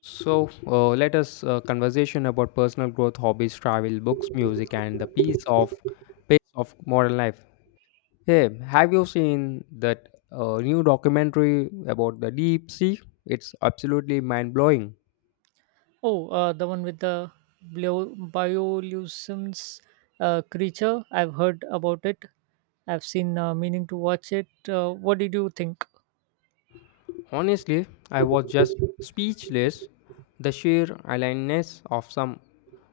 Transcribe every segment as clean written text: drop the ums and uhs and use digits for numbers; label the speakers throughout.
Speaker 1: So let us conversation about personal growth, hobbies, travel, books, music, and the piece of pace of modern life. Hey, have you seen that new documentary about the deep sea? It's absolutely mind blowing.
Speaker 2: Oh, the one with the bioluminescence creature. I've heard about it. I've seen meaning to watch it. What did you think?
Speaker 1: Honestly, I was just speechless. The sheer aliveness of some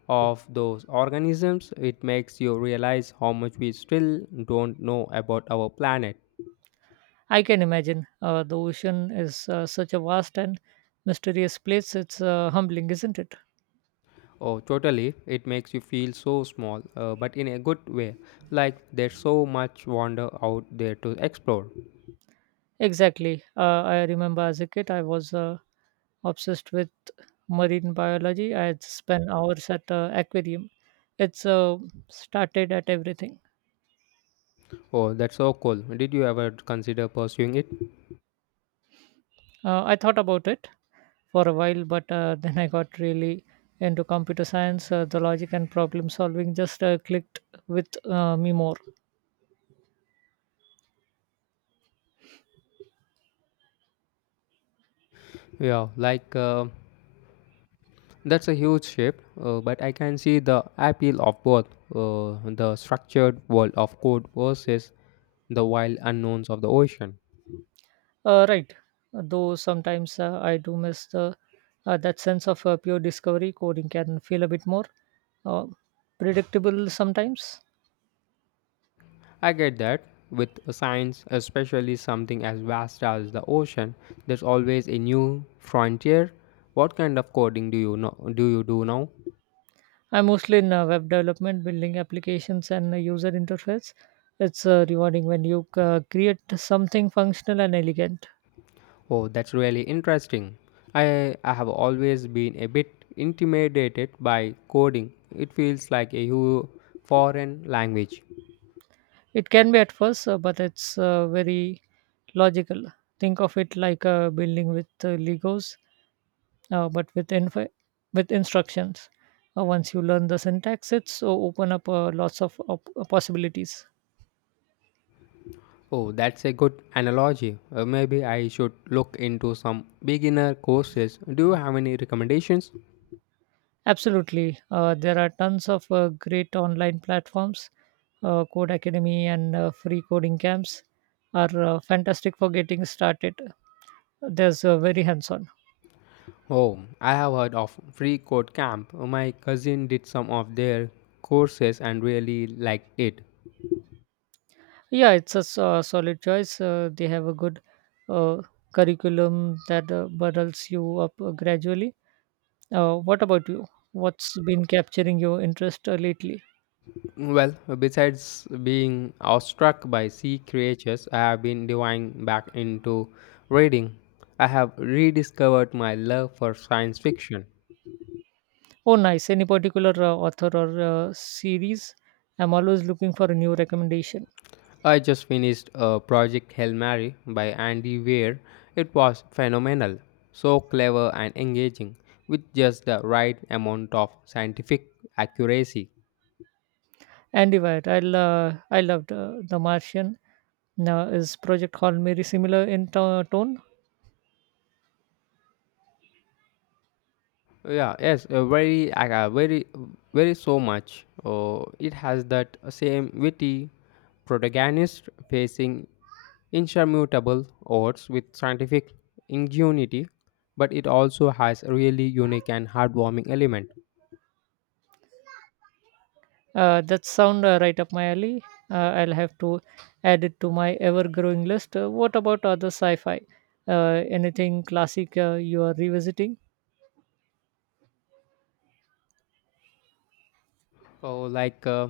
Speaker 1: of those organisms it makes you realize how much we still don't know about our planet.
Speaker 2: I can imagine. The ocean is such a vast and mysterious place. It's humbling, isn't it?
Speaker 1: Oh, totally. It makes you feel so small, but in a good way. Like there's so much wonder out there to explore.
Speaker 2: Exactly. I remember as a kid, I was obsessed with marine biology. I had spent hours at aquarium. It's started at everything.
Speaker 1: Oh, that's so cool. Did you ever consider pursuing it?
Speaker 2: I thought about it for a while, but then I got really into computer science. The logic and problem solving just clicked with me more.
Speaker 1: Yeah, like that's a huge shift, but I can see the appeal of both the structured world of code versus the wild unknowns of the ocean.
Speaker 2: Right, though sometimes I do miss the that sense of pure discovery. Coding can feel a bit more uh, predictable sometimes.
Speaker 1: I get that. With science, especially something as vast as the ocean, there's always a new frontier. What kind of coding do you do now?
Speaker 2: I'm mostly in web development, building applications and user interface. It's rewarding when you create something functional and elegant.
Speaker 1: Oh, that's really interesting. I have always been a bit intimidated by coding. It feels like a foreign language.
Speaker 2: It can be at first, but it's very logical. Think of it like a building with Legos, uh, but with info, with instructions. Once you learn the syntax, it's open up lots of possibilities.
Speaker 1: Oh, that's a good analogy. Maybe I should look into some beginner courses. Do you have any recommendations?
Speaker 2: Absolutely, there are tons of great online platforms. Code Academy and free coding camps are fantastic for getting started. There's very hands-on.
Speaker 1: Oh, I have heard of Free Code Camp. My cousin did some of their courses and really liked it.
Speaker 2: Yeah, it's a solid choice. They have a good uh, curriculum that bundles you up gradually. What about you? What's been capturing your interest lately?
Speaker 1: Well, besides being awestruck by sea creatures, I have been diving back into reading. I have rediscovered my love for science fiction.
Speaker 2: Oh, nice. Any particular author or series? I'm always looking for a new recommendation.
Speaker 1: I just finished Project Hail Mary by Andy Weir. It was phenomenal, so clever and engaging, with just the right amount of scientific accuracy.
Speaker 2: Andy White, I loved The Martian. Now, is Project Hail Mary similar in tone?
Speaker 1: Yeah, yes, very so much. Oh, it has that same witty protagonist facing insurmountable odds with scientific ingenuity, but it also has a really unique and heartwarming element.
Speaker 2: That sound right up my alley. I'll have to add it to my ever-growing list. What about other sci-fi? Anything classic you are revisiting?
Speaker 1: Oh,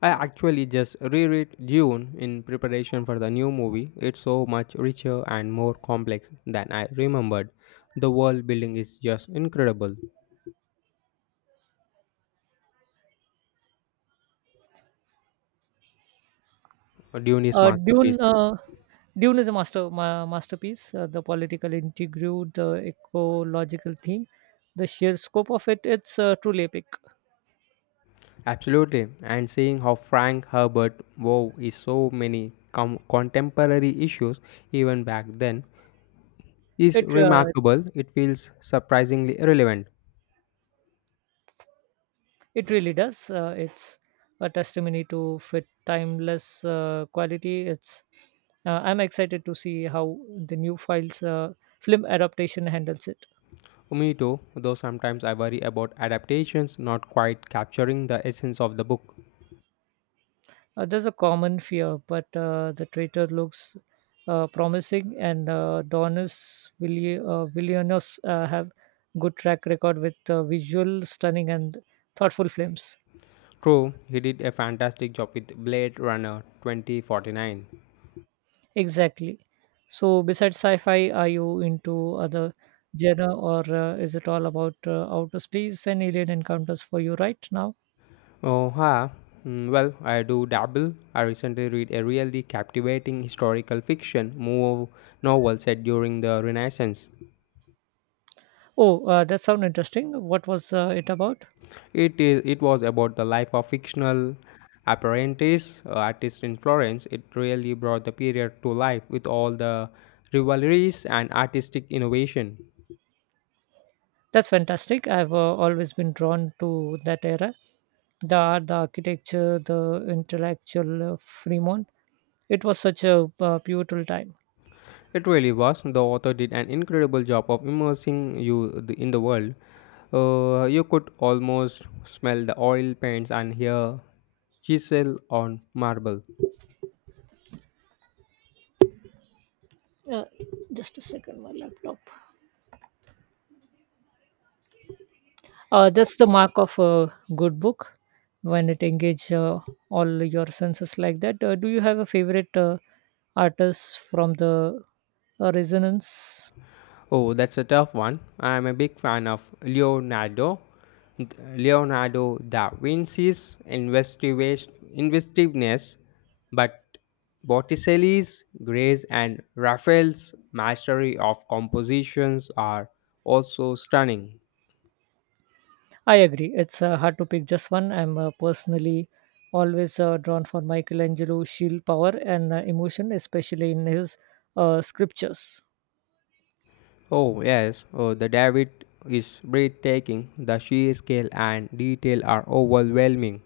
Speaker 1: I actually just reread Dune in preparation for the new movie. It's so much richer and more complex than I remembered. The world building is just incredible. Dune is
Speaker 2: Uh, Dune.
Speaker 1: masterpiece.
Speaker 2: Uh, Dune is a masterpiece. The political intrigue, the ecological theme, the sheer scope of it. It's truly epic.
Speaker 1: Absolutely, and seeing how Frank Herbert wove is so many contemporary issues even back then is
Speaker 2: It uh,
Speaker 1: remarkable. It feels surprisingly relevant.
Speaker 2: It really does. It's a testimony to fit timeless quality. It's I'm excited to see how the new files film adaptation handles it.
Speaker 1: Me too, though sometimes I worry about adaptations not quite capturing the essence of the book.
Speaker 2: There's a common fear, but the traitor looks promising, and Villeneuve have good track record with visual stunning and thoughtful films.
Speaker 1: True, he did a fantastic job with Blade Runner 2049.
Speaker 2: Exactly. So, besides sci-fi, are you into other genre, or is it all about outer space and alien encounters for you right now?
Speaker 1: Oh, ha. Mm, well, I do dabble. I recently read a really captivating historical fiction move novel set during the Renaissance.
Speaker 2: Oh, that sounds interesting. What was it about?
Speaker 1: It is. It was about the life of fictional apprentice artist in Florence. It really brought the period to life with all the rivalries and artistic innovation.
Speaker 2: That's fantastic. I've always been drawn to that era. The art, the architecture, the intellectual Fremont. It was such a pivotal time.
Speaker 1: It really was. The author did an incredible job of immersing you in the world. You could almost smell the oil paints and hear chisel on marble.
Speaker 2: Uh, just a second, my laptop. That's the mark of a good book when it engages all your senses like that. Do you have a favorite artist from the Resonance?
Speaker 1: Oh, that's a tough one. I'm a big fan of Leonardo. Leonardo da Vinci's inventiveness, but Botticelli's grace and Raphael's mastery of compositions are also stunning.
Speaker 2: I agree. It's hard to pick just one. I'm personally always drawn for Michelangelo. Sheer power and emotion, especially in his scriptures.
Speaker 1: Oh, yes, oh, the David is breathtaking. The sheer scale and detail are overwhelming.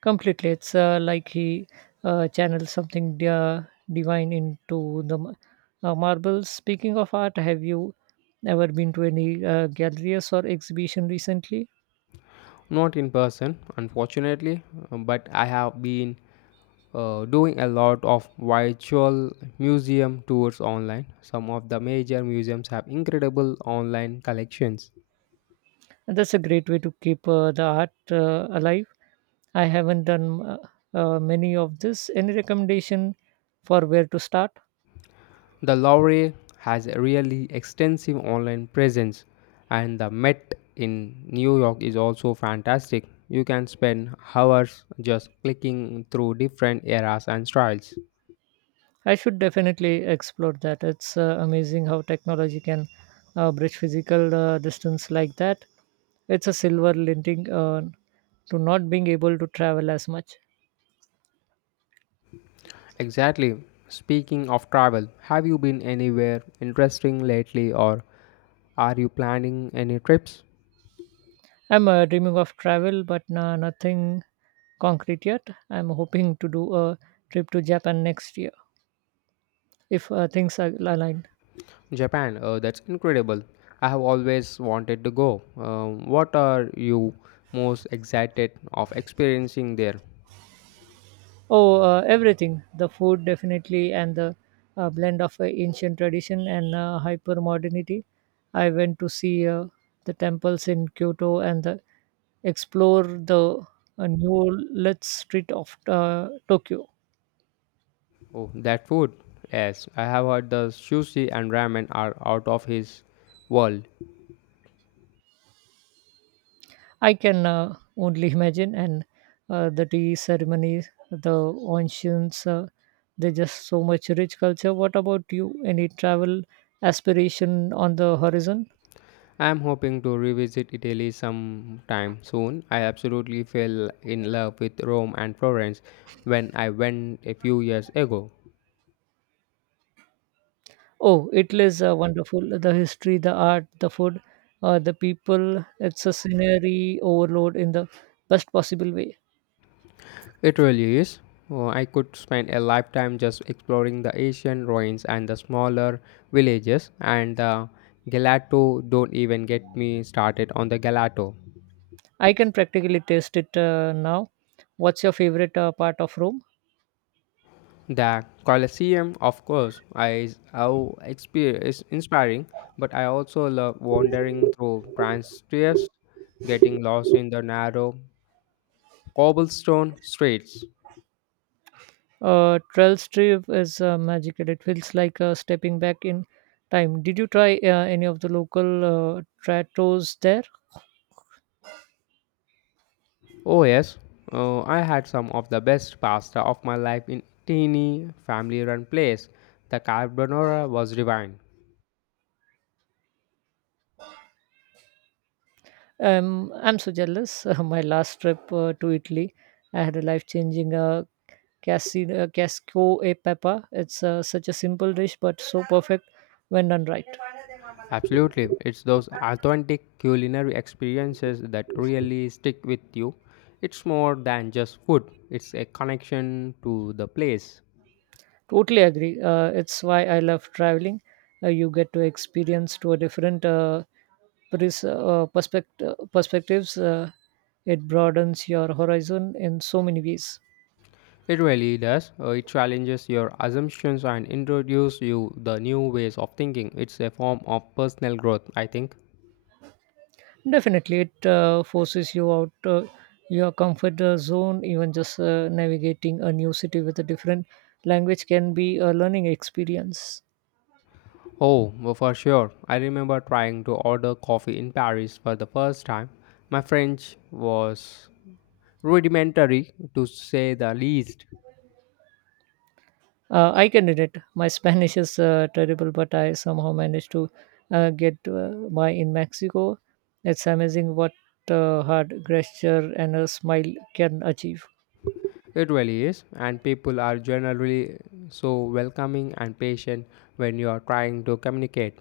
Speaker 2: Completely, it's like he channels something divine into the marbles. Speaking of art, have you ever been to any galleries or exhibition recently?
Speaker 1: Not in person, unfortunately, but I have been doing a lot of virtual museum tours online. Some of the major museums have incredible online collections.
Speaker 2: That's a great way to keep the art alive. I haven't done many of this. Any recommendation for where to start?
Speaker 1: The Louvre has a really extensive online presence, and the Met in New York is also fantastic. You can spend hours just clicking through different eras and styles.
Speaker 2: I should definitely explore that. It's amazing how technology can bridge physical distance like that. It's a silver linting. To not being able to travel as much.
Speaker 1: Exactly. Speaking of travel, have you been anywhere interesting lately or are you planning any trips?
Speaker 2: I'm dreaming of travel, but nothing concrete yet. I'm hoping to do a trip to Japan next year if things are aligned.
Speaker 1: Japan, that's incredible. I have always wanted to go. What are you most excited of experiencing there?
Speaker 2: Oh, everything the food, definitely, and the blend of ancient tradition and hyper modernity. I went to see the temples in Kyoto and the, explore the new let street of Tokyo.
Speaker 1: Oh, that food. Yes, I have heard the sushi and ramen are out of his world.
Speaker 2: I can only imagine. And the tea ceremonies, the ancients they're just so much rich culture. What about you? Any travel aspiration on the horizon?
Speaker 1: I am hoping to revisit Italy sometime soon. I absolutely fell in love with Rome and Florence when I went a few years ago.
Speaker 2: Oh, Italy is wonderful. The history, the art, the food, the people. It's a scenery overload in the best possible way.
Speaker 1: It really is. Oh, I could spend a lifetime just exploring the Asian ruins and the smaller villages, and the gelato don't even get me started on the gelato.
Speaker 2: I can practically taste it now. What's your favorite part of Rome?
Speaker 1: The Colosseum, of course, is is inspiring, but I also love wandering through Transtreves, getting lost in the narrow cobblestone streets.
Speaker 2: Trails Trip is magical. It feels like stepping back in time. Did you try any of the local trattos there?
Speaker 1: Oh, yes. I had some of the best pasta of my life in teeny family run place. The carbonara was divine.
Speaker 2: I'm so jealous. My last trip to Italy, I had a life-changing casco e peppa. It's such a simple dish, but so perfect when done right.
Speaker 1: Absolutely. It's those authentic culinary experiences that really stick with you. It's more than just food, it's a connection to the place.
Speaker 2: Totally agree. It's why I love traveling. You get to experience to a different perspectives. It broadens your horizon in so many ways.
Speaker 1: It really does. It challenges your assumptions and introduces you the new ways of thinking. It's a form of personal growth, I think.
Speaker 2: Definitely, it forces you out your comfort zone. Even just navigating a new city with a different language can be a learning experience.
Speaker 1: Oh, well, for sure. I remember trying to order coffee in Paris for the first time. My French was rudimentary, to say the least.
Speaker 2: I can relate. My Spanish is terrible, but I somehow managed to get by in Mexico. It's amazing what hard gesture and a smile can achieve.
Speaker 1: It really is, and people are generally so welcoming and patient when you are trying to communicate.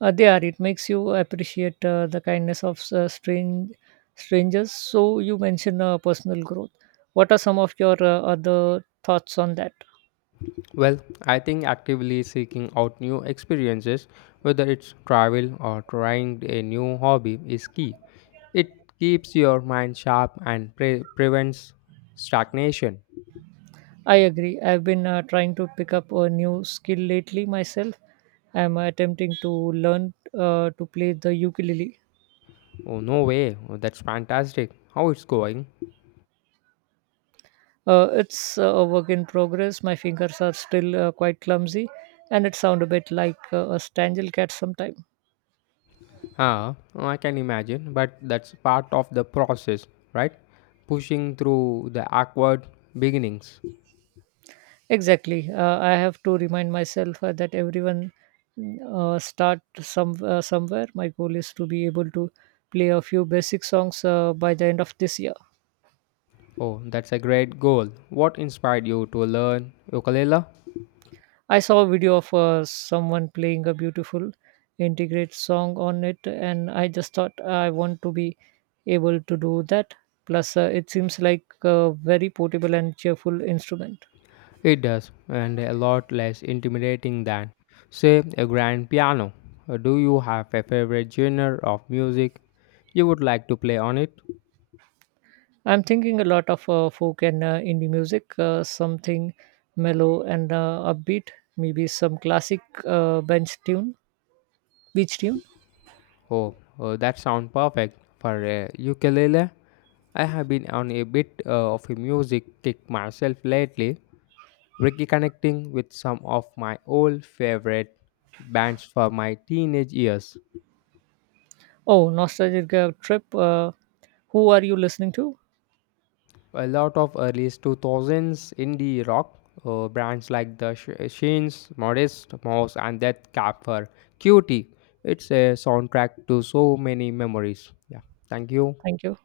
Speaker 2: They are. It makes you appreciate the kindness of strangers. So you mentioned personal growth. What are some of your other thoughts on that?
Speaker 1: Well, I think actively seeking out new experiences, whether it's travel or trying a new hobby, is key. It keeps your mind sharp and prevents stagnation.
Speaker 2: I agree. I've been trying to pick up a new skill lately myself. I'm attempting to learn to play the ukulele.
Speaker 1: Oh, no way. Oh, that's fantastic. How it's going?
Speaker 2: It's a work in progress. My fingers are still quite clumsy, and it sounds a bit like a strangle cat sometimes.
Speaker 1: Ah, I can imagine, but that's part of the process, right? Pushing through the awkward beginnings.
Speaker 2: Exactly. I have to remind myself that everyone start some somewhere. My goal is to be able to play a few basic songs by the end of this year.
Speaker 1: Oh, that's a great goal. What inspired you to learn ukulele?
Speaker 2: I saw a video of someone playing a beautiful integrate song on it, and I just thought I want to be able to do that. Plus, it seems like a very portable and cheerful instrument.
Speaker 1: It does, and a lot less intimidating than, say, a grand piano. Do you have a favorite genre of music you would like to play on it?
Speaker 2: I'm thinking a lot of folk and indie music, something mellow and upbeat, maybe some classic beach tune.
Speaker 1: Oh, that sounds perfect for a ukulele. I have been on a bit of a music kick myself lately, reconnecting with some of my old favorite bands from my teenage years.
Speaker 2: Oh, nostalgic trip. Who are you listening to?
Speaker 1: A lot of early 2000s indie rock bands like the Shanes, Modest Mouse, and Death Cab for Cutie. It's a soundtrack to so many memories. Yeah, thank you.
Speaker 2: Thank you.